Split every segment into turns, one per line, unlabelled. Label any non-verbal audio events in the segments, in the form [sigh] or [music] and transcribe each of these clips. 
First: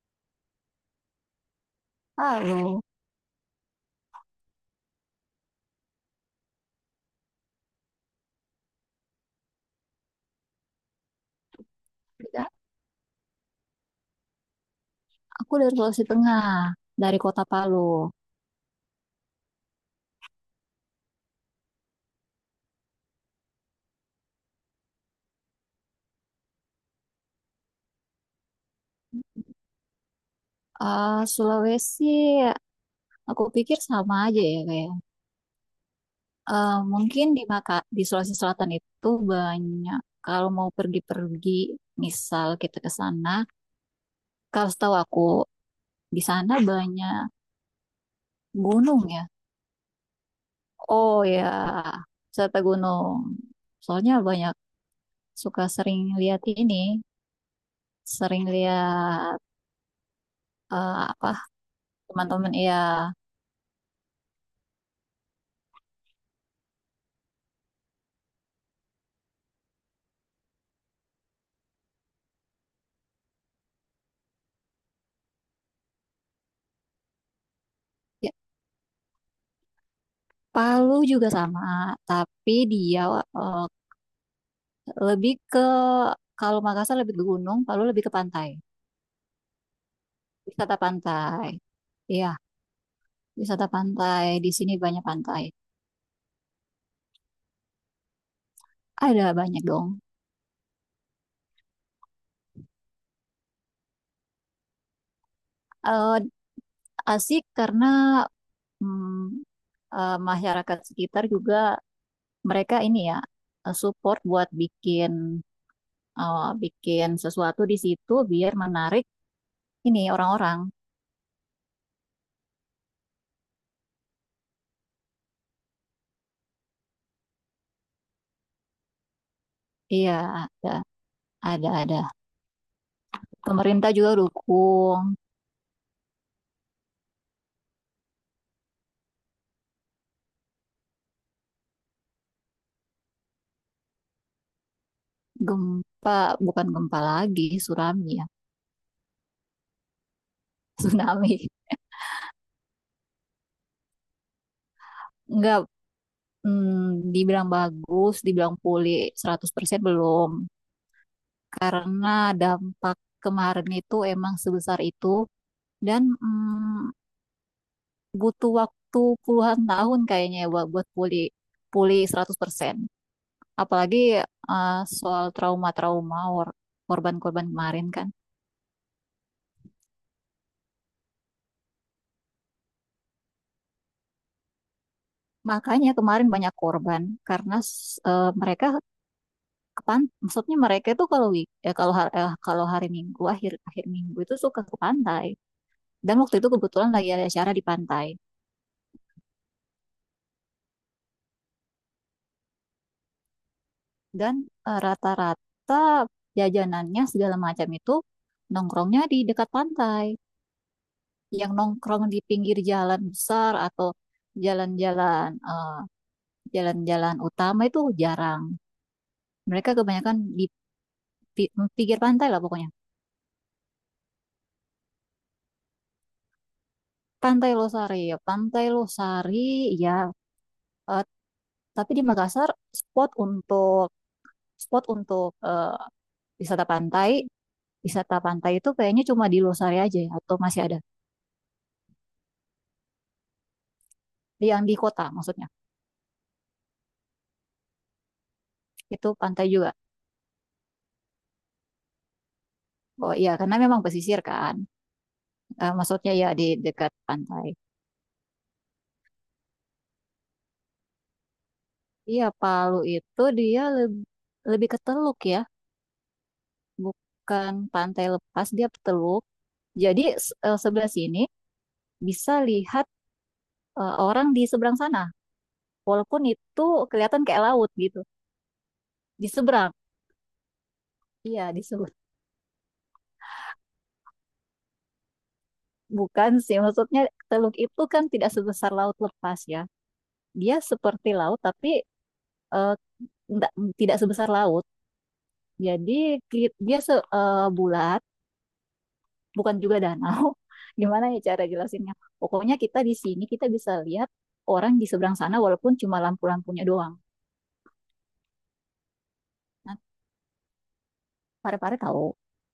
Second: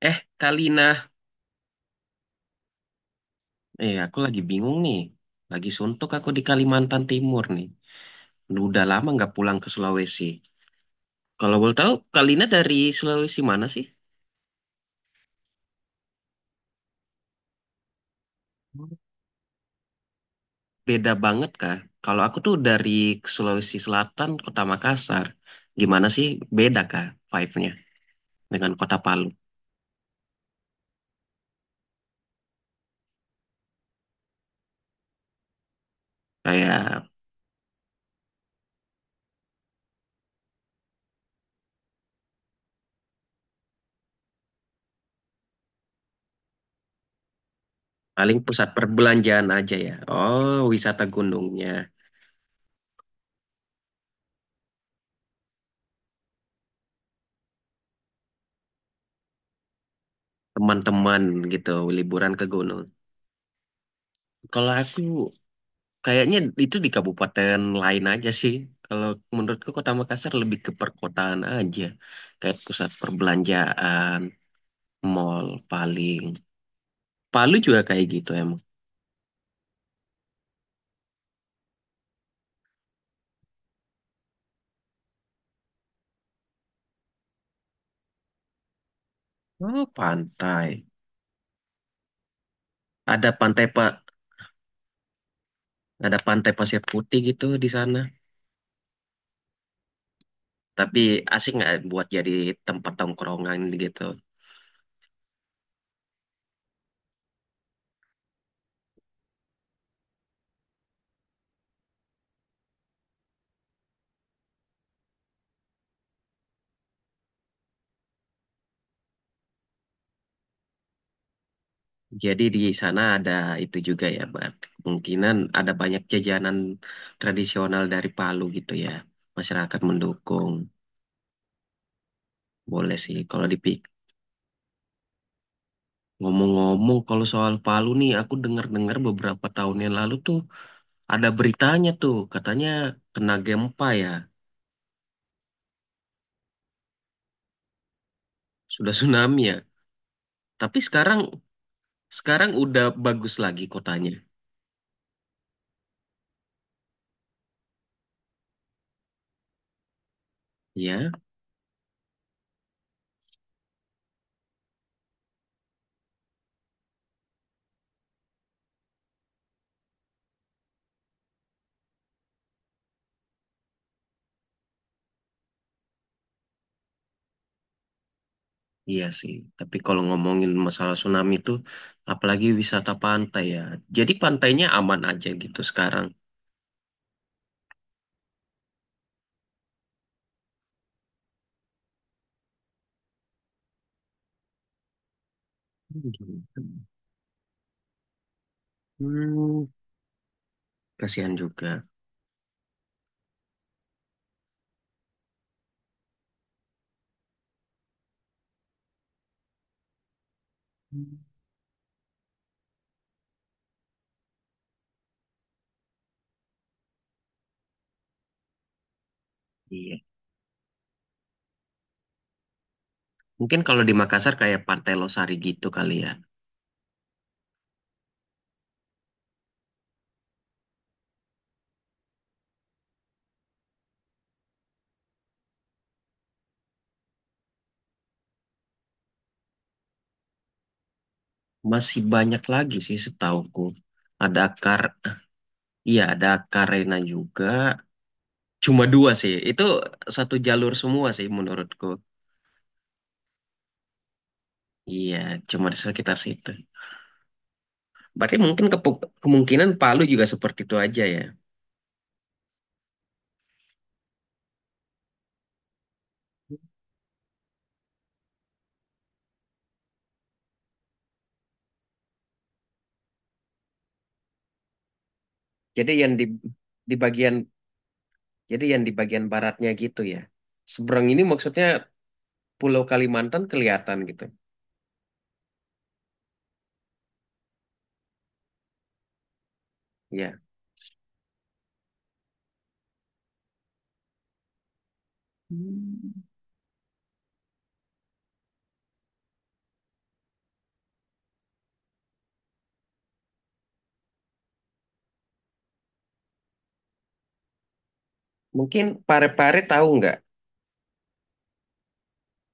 Eh, Kalina.
Palu.
Eh, aku lagi bingung nih. Lagi suntuk aku di Kalimantan Timur nih. Udah lama nggak pulang ke Sulawesi. Kalau boleh tahu, Kalina
Tidak,
dari Sulawesi mana sih?
Aku dari Sulawesi Tengah, dari kota Palu.
Hmm. Beda banget kah? Kalau aku tuh dari Sulawesi Selatan, Kota Makassar. Gimana sih beda kah vibe-nya dengan Kota Palu?
Sulawesi, aku pikir sama aja ya kayak.
Kayak
Mungkin di Sulawesi Selatan itu banyak. Kalau mau pergi-pergi, misal kita ke sana, kalau setahu aku di sana banyak
paling pusat
gunung ya.
perbelanjaan aja ya. Oh, wisata
Oh ya,
gunungnya.
wisata gunung. Soalnya banyak suka sering lihat ini, sering lihat eh,
Teman-teman
apa
gitu, liburan ke
teman-teman ya.
gunung. Kalau aku kayaknya itu di kabupaten lain aja sih. Kalau menurutku Kota Makassar lebih ke perkotaan aja. Kayak pusat perbelanjaan, mall paling. Palu juga kayak gitu emang.
Palu juga sama, tapi dia eh, lebih ke kalau Makassar lebih ke gunung, Palu lebih ke pantai,
Oh,
wisata
pantai.
pantai. Iya,
Ada pantai
wisata
Pak,
pantai. Di sini banyak pantai.
ada pantai pasir putih gitu di sana.
Ada banyak dong.
Tapi asik nggak buat jadi tempat tongkrongan gitu.
Eh, Asik karena mm, masyarakat sekitar juga mereka ini ya support buat bikin bikin sesuatu di situ biar menarik ini orang-orang.
Jadi di sana ada itu juga ya, Bang. Kemungkinan ada banyak jajanan tradisional dari Palu gitu ya. Masyarakat
Iya,
mendukung.
ada ada ada.
Boleh sih kalau dipik.
Pemerintah juga dukung.
Ngomong-ngomong kalau soal Palu nih aku dengar-dengar beberapa tahun yang lalu tuh ada beritanya tuh katanya kena gempa ya,
Gempa, bukan gempa lagi, tsunami ya.
sudah [laughs] tsunami ya. Tapi
[laughs]
sekarang
Tsunami.
sekarang udah bagus lagi kotanya.
Enggak, dibilang bagus, dibilang pulih 100% belum.
Ya,
Karena dampak kemarin itu emang sebesar itu dan butuh waktu puluhan tahun kayaknya ya buat buat pulih pulih 100%. Apalagi soal korban-korban kemarin kan.
iya sih. Tapi kalau ngomongin masalah tsunami tuh apalagi wisata pantai ya. Jadi pantainya aman aja gitu
Makanya
sekarang.
kemarin banyak korban karena mereka maksudnya mereka itu kalau week ya kalau hari Minggu akhir akhir Minggu itu suka ke pantai dan
Gitu.
waktu itu kebetulan lagi ada acara di pantai
Hmm, Kasihan juga.
dan rata-rata jajanannya segala macam itu nongkrongnya di dekat pantai
Hmm.
yang nongkrong di pinggir jalan besar atau jalan-jalan eh, jalan-jalan utama itu jarang, mereka
Iya.
kebanyakan di pinggir pantai lah pokoknya.
Mungkin kalau di Makassar kayak Pantai Losari gitu kali ya.
Pantai Losari ya Pantai Losari ya, eh, tapi di Makassar spot untuk spot untuk wisata pantai, wisata pantai itu kayaknya cuma di Losari aja ya, atau masih ada
Masih banyak lagi sih setauku. Ada
yang di
akar,
kota maksudnya.
iya ada karena juga. Cuma
Itu
dua sih.
pantai
Itu
juga.
satu jalur semua sih menurutku.
Oh iya, karena memang pesisir kan.
Iya, cuma di
Maksudnya
sekitar
ya di
situ.
dekat pantai.
Berarti mungkin kemungkinan Palu juga seperti itu aja ya.
Iya, Palu itu dia lebih lebih ke teluk ya, bukan pantai lepas, dia teluk. Jadi sebelah sini bisa lihat orang di seberang sana,
Jadi yang
walaupun
di
itu
di
kelihatan
bagian
kayak laut gitu.
jadi yang di bagian
Di
baratnya
seberang,
gitu ya. Seberang ini
iya di
maksudnya
seberang.
Pulau Kalimantan kelihatan gitu.
Bukan sih, maksudnya teluk itu kan tidak sebesar laut lepas ya.
Ya.
Dia seperti laut tapi eh, nggak- tidak sebesar laut. Jadi
Hmm.
dia bulat, bukan juga danau. [laughs] Gimana ya cara jelasinnya? Pokoknya kita di sini kita bisa lihat orang di seberang sana walaupun cuma lampu-lampunya doang.
Mungkin Pare-Pare
Nah,
tahu nggak?
pare-pare tahu.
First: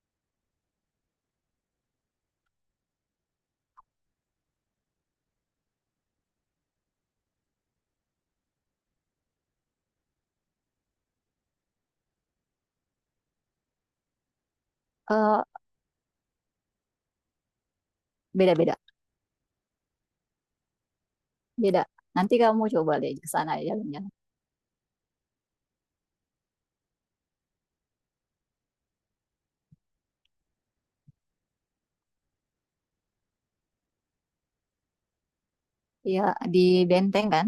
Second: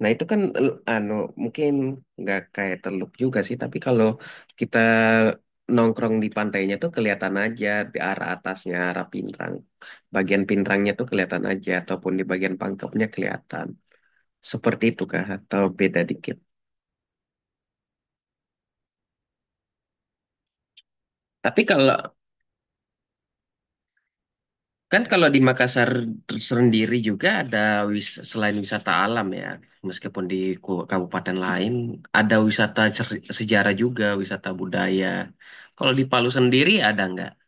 Nah itu kan anu mungkin nggak kayak teluk juga sih, tapi kalau kita nongkrong di pantainya tuh kelihatan aja di arah atasnya, arah Pinrang. Bagian Pinrangnya tuh kelihatan aja, ataupun di bagian pangkepnya kelihatan. Seperti itu kah?
Eh,
Atau beda dikit?
Beda-beda,
Tapi
beda.
kalau
Nanti kamu coba deh ke sana ya, jalan-jalan.
kan kalau di Makassar sendiri juga ada selain wisata alam ya, meskipun di kabupaten lain ada wisata sejarah juga, wisata budaya. Kalau di
Ya
Palu
di
sendiri ada
Benteng
nggak?
kan.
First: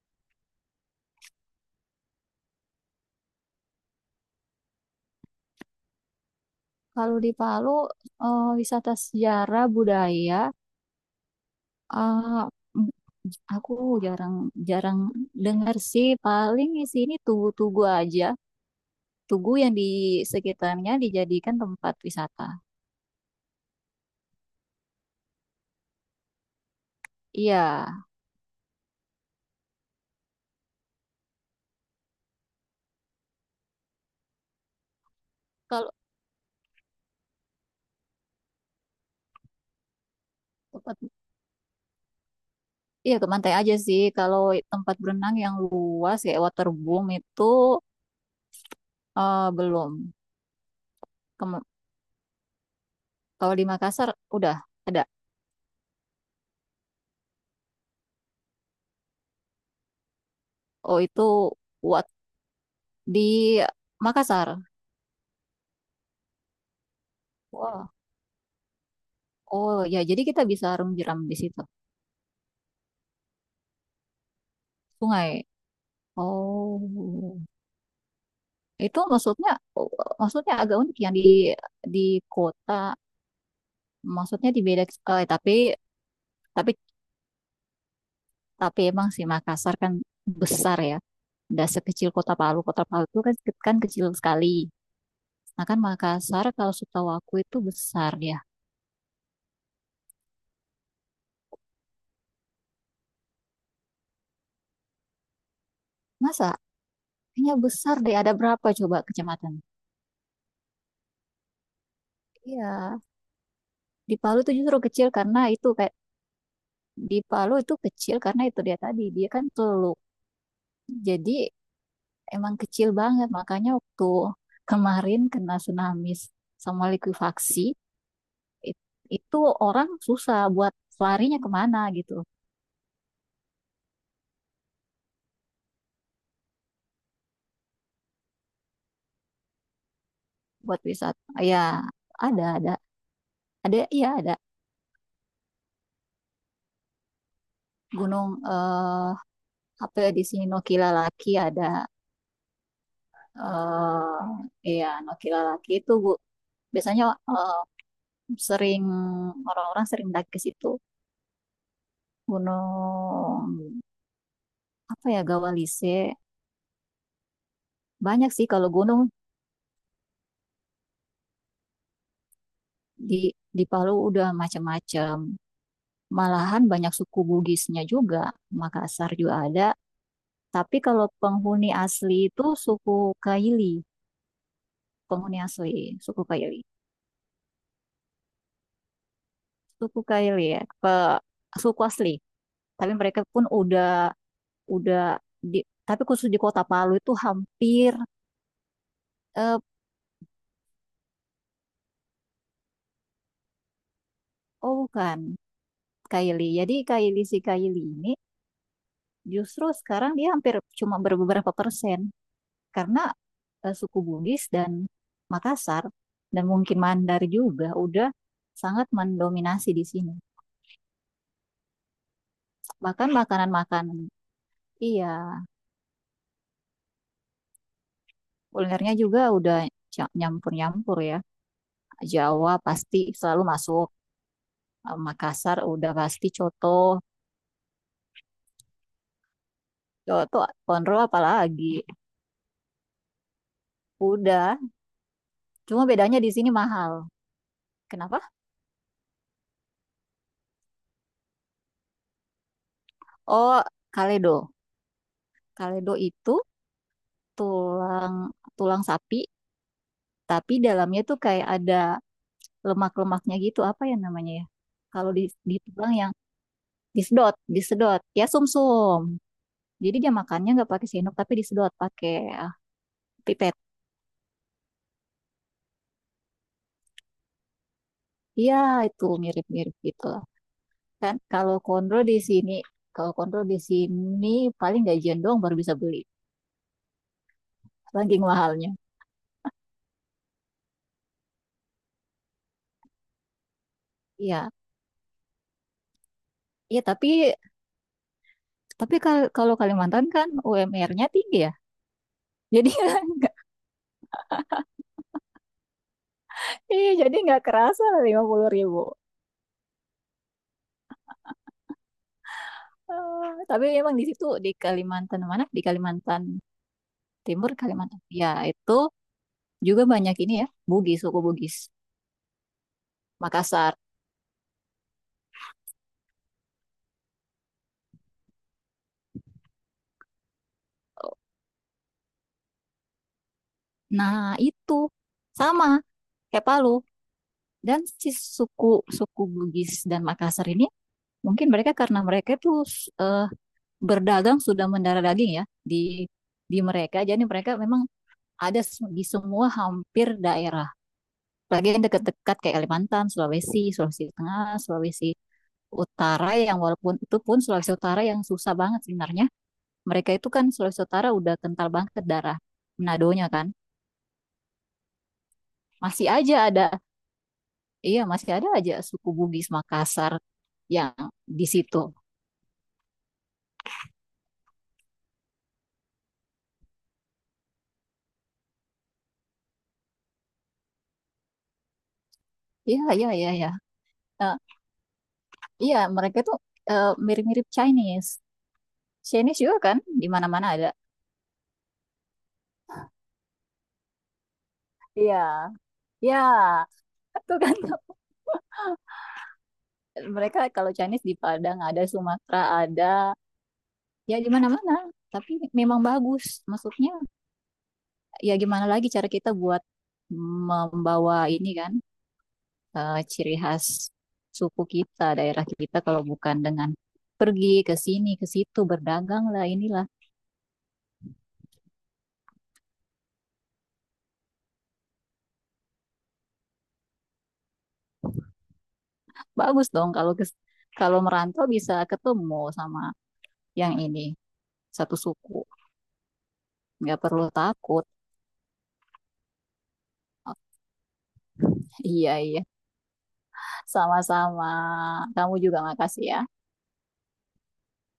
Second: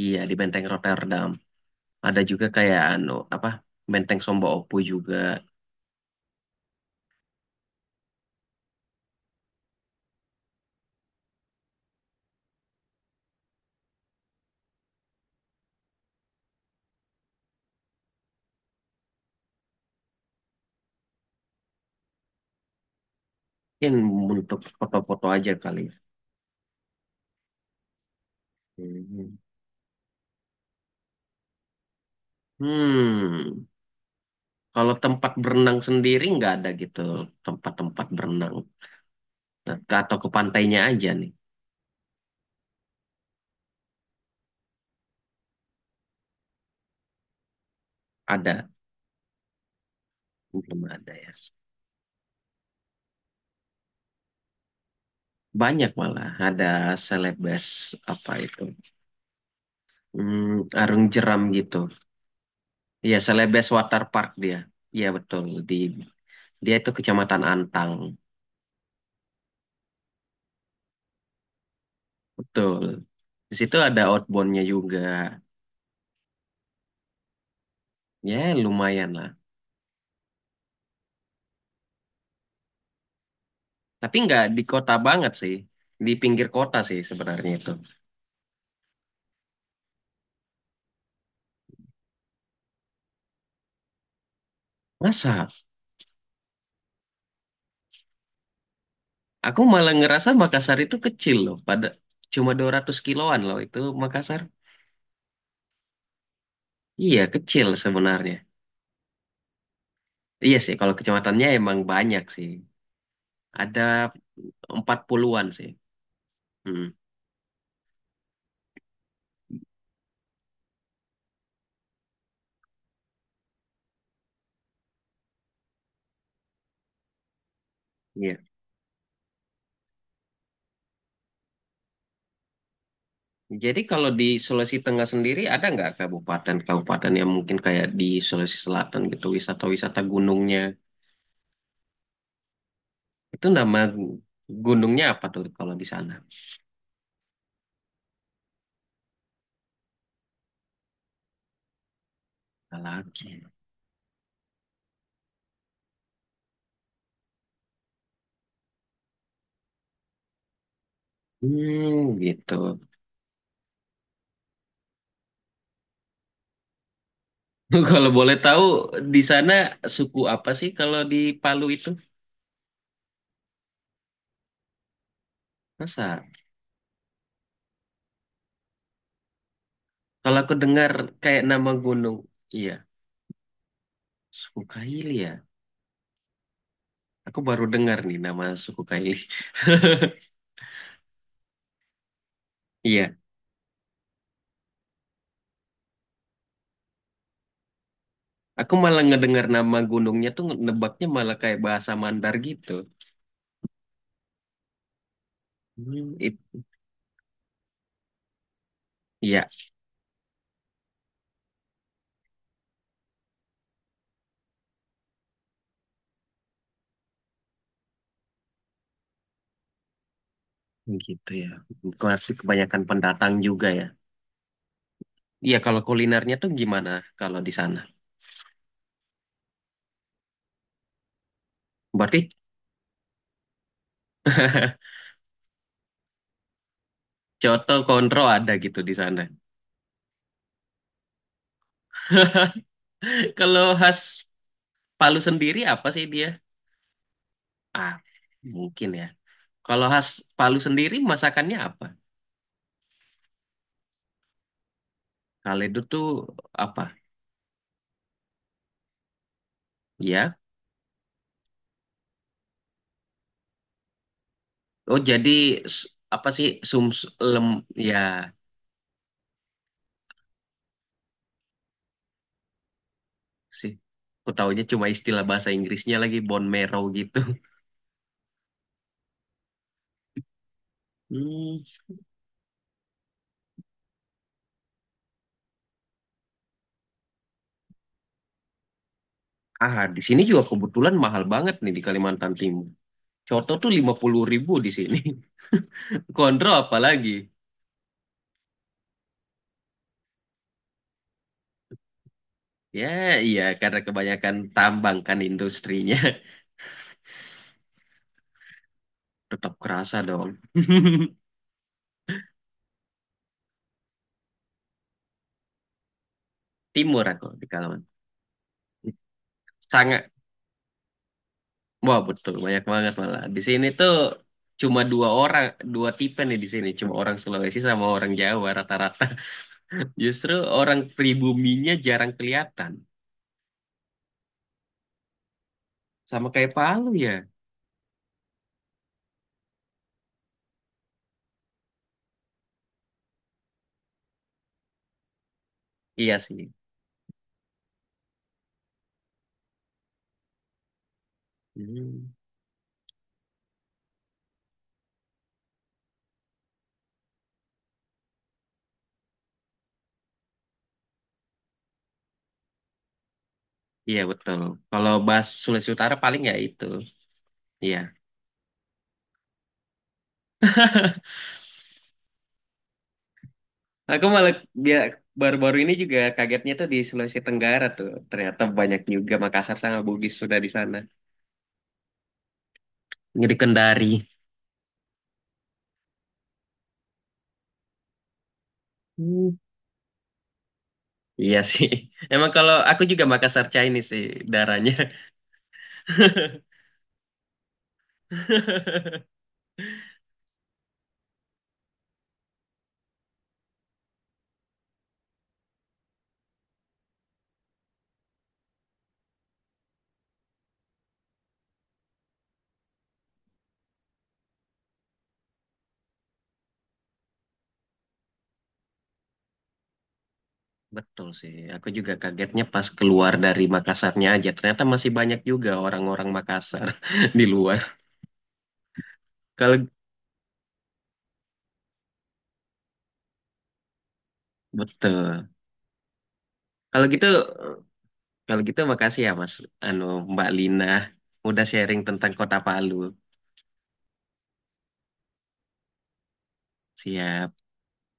Iya di Benteng Rotterdam. Ada juga kayak anu apa Benteng Somba Opu juga.
Kalau di Palu wisata sejarah budaya, ah, aku jarang jarang dengar sih, paling di sini tugu-tugu aja, tugu yang di sekitarnya dijadikan tempat wisata.
Mungkin untuk foto-foto aja kali, ya.
Iya.
Hmm. Hmm. Kalau tempat berenang
Kalau
sendiri nggak ada gitu, tempat-tempat berenang. Nah, atau ke pantainya
tempat,
aja nih.
iya ke pantai aja sih kalau tempat berenang yang luas kayak waterboom itu
Ada
belum.
belum ada ya.
Kem- Kalau di Makassar udah ada.
Banyak malah ada selebes, apa itu? Hmm,
oh
arung
itu
jeram gitu.
wat
Iya,
di
selebes water park
Makassar.
dia. Iya betul, di dia itu Kecamatan
Wah.
Antang.
Oh ya jadi kita bisa renang jeram di situ,
Betul. Di situ ada outboundnya juga.
sungai. Oh,
Ya,
itu
lumayan lah.
maksudnya maksudnya agak unik yang di kota,
Tapi nggak
maksudnya di
di
beda
kota
eh,
banget
tapi
sih. Di pinggir
tapi
kota sih sebenarnya itu.
tapi emang sih Makassar kan besar ya. Nggak sekecil Kota Palu. Kota Palu itu kan kan kecil sekali.
Masa?
Nah kan Makassar kalau setahu aku itu besar ya.
Aku malah ngerasa Makassar itu kecil loh. Pada cuma 200 kiloan loh itu Makassar.
Masa?
Iya,
Kayaknya
kecil
besar deh. Ada
sebenarnya.
berapa coba kecamatan?
Iya sih, kalau kecamatannya emang banyak sih.
Iya.
Ada
Di Palu itu justru kecil karena
40-an
itu
sih.
kayak
Hmm,
di Palu itu kecil karena itu dia tadi dia kan teluk. Jadi emang kecil banget. Makanya waktu kemarin kena tsunami sama likuifaksi,
iya.
it- itu orang susah buat larinya kemana gitu,
Jadi kalau di Sulawesi Tengah sendiri ada nggak kabupaten-kabupaten yang mungkin kayak di Sulawesi Selatan gitu, wisata-wisata gunungnya.
buat wisata. Ya, ada, ada,
Itu
ada,
nama
iya ada.
gunungnya apa tuh kalau di sana?
Gunung eh apa ya di sini Nokilalaki ada,
Laki.
eh iya Nokilalaki itu Bu. Biasanya eh, sering orang-orang sering daki ke situ.
Hmm, gitu.
Gunung apa ya Gawalise,
[laughs] Kalau
banyak
boleh
sih
tahu
kalau gunung
di sana suku apa sih kalau di Palu itu?
di di Palu udah macam-macam.
Masa?
Malahan banyak suku Bugisnya juga. Makassar juga ada.
Kalau aku
Tapi
dengar
kalau
kayak nama
penghuni
gunung,
asli itu
iya,
suku Kaili,
suku Kaili
penghuni
ya.
asli, suku Kaili.
Aku baru dengar nih nama suku Kaili. [laughs]
Suku Kaili ya, suku asli. Tapi
Iya,
mereka pun udah di, tapi khusus di Kota Palu itu hampir
aku malah ngedengar
eh,
nama gunungnya tuh nebaknya malah kayak bahasa Mandar gitu.
oh bukan
Hmm, it,
Kaili. Jadi Kaili si Kaili ini
iya,
justru sekarang dia hampir cuma berbeberapa persen karena suku Bugis dan Makassar dan mungkin Mandar juga udah sangat mendominasi di sini.
gitu ya. Berarti kebanyakan
Bahkan
pendatang juga ya.
makanan-makanan, iya,
Iya, kalau kulinernya tuh gimana kalau di sana?
kulinernya juga udah nyampur-nyampur ya.
Berarti
Jawa pasti selalu masuk.
[laughs]
Makassar udah pasti coto,
Coto Konro ada gitu di sana.
coto, konro apalagi.
[laughs] Kalau khas
Udah,
Palu sendiri
cuma
apa sih
bedanya
dia?
di sini mahal.
Ah,
Kenapa?
mungkin ya. Kalau khas Palu sendiri masakannya apa?
Oh, kaledo.
Kaledo
Kaledo
tuh
itu
apa?
tulang tulang sapi,
Ya.
tapi dalamnya tuh kayak ada lemak-lemaknya gitu apa ya namanya ya
Oh,
kalau
jadi
di
s-
tulang yang
apa sih sum
disedot
lem ya
disedot ya sumsum, jadi dia makannya nggak pakai sendok tapi disedot pakai ah, pipet.
sih. Aku taunya cuma istilah bahasa Inggrisnya lagi bone marrow gitu. [laughs]
Iya itu mirip-mirip gitu lah. Kan kalau
Hmm.
kondro di sini kalau kondro di sini paling gajian doang baru bisa beli saking mahalnya.
Ah, di sini juga kebetulan mahal banget nih di Kalimantan Timur. Coto tuh lima puluh
Iya
ribu di sini. [laughs] Konro
iya, tapi
apalagi?
kalau Kalimantan kan UMR-nya tinggi ya jadi
Ya,
nggak.
iya, karena kebanyakan tambang kan industrinya. [laughs]
[laughs] Iya jadi nggak kerasa 50 ribu.
Tetap kerasa dong. [laughs]
Tapi emang di situ di Kalimantan mana? Di Kalimantan
Timur aku di
Timur
Kalaman.
Kalimantan. Ya, itu juga
Sangat,
banyak ini ya, Bugis, suku Bugis,
wah betul, banyak banget malah. Di sini
Makassar.
tuh cuma dua orang, dua tipe nih di sini. Cuma orang Sulawesi sama orang Jawa rata-rata. [laughs] Justru orang pribuminya jarang kelihatan.
Nah, itu sama
Sama
kayak
kayak
Palu.
Palu ya.
Dan si suku suku Bugis dan Makassar ini mungkin mereka karena mereka tuh eh, berdagang sudah mendarah daging ya di
Iya sih.
di mereka. Jadi mereka memang ada di semua hampir daerah. Lagi yang
Hmm.
dekat-dekat kayak Kalimantan, Sulawesi, Sulawesi Tengah, Sulawesi Utara yang walaupun itu pun Sulawesi Utara yang susah banget sebenarnya, mereka itu kan Sulawesi Utara udah kental banget darah Menadonya kan.
Iya betul. Kalau bahas Sulawesi Utara
Masih
paling ya
aja
itu.
ada,
Iya.
iya masih ada aja suku Bugis Makassar yang di situ.
Nah, aku malah dia baru-baru ini juga kagetnya tuh di Sulawesi Tenggara tuh. Ternyata banyak juga Makassar sama Bugis sudah di sana.
Iya, iya, iya,
Jadi
iya.
Kendari.
Eh, iya, mereka itu mirip-mirip Chinese.
Hmm.
Chinese juga kan, di mana-mana ada.
Iya sih. [laughs] Emang kalau aku juga Makassar Chinese sih darahnya.
Iya, iya. Itu kan
[laughs]
[laughs] mereka kalau Chinese di Padang ada, Sumatera ada, ya di mana-mana. Tapi memang bagus. Maksudnya, ya gimana lagi cara kita buat membawa ini kan ciri khas suku kita, daerah kita kalau bukan dengan pergi ke sini ke situ berdagang lah inilah.
Betul sih. Aku juga kagetnya pas keluar dari Makassarnya aja. Ternyata masih banyak juga orang-orang Makassar [laughs] di luar. Kalau
Bagus dong kalau merantau bisa ketemu sama yang ini satu
betul.
suku.
Kalau
Nggak
gitu
perlu takut.
kalau gitu makasih ya Mas, anu, Mbak
Oh,
Lina udah sharing tentang
iya
Kota
iya,
Palu.
sama-sama. Kamu juga makasih ya.
Siap.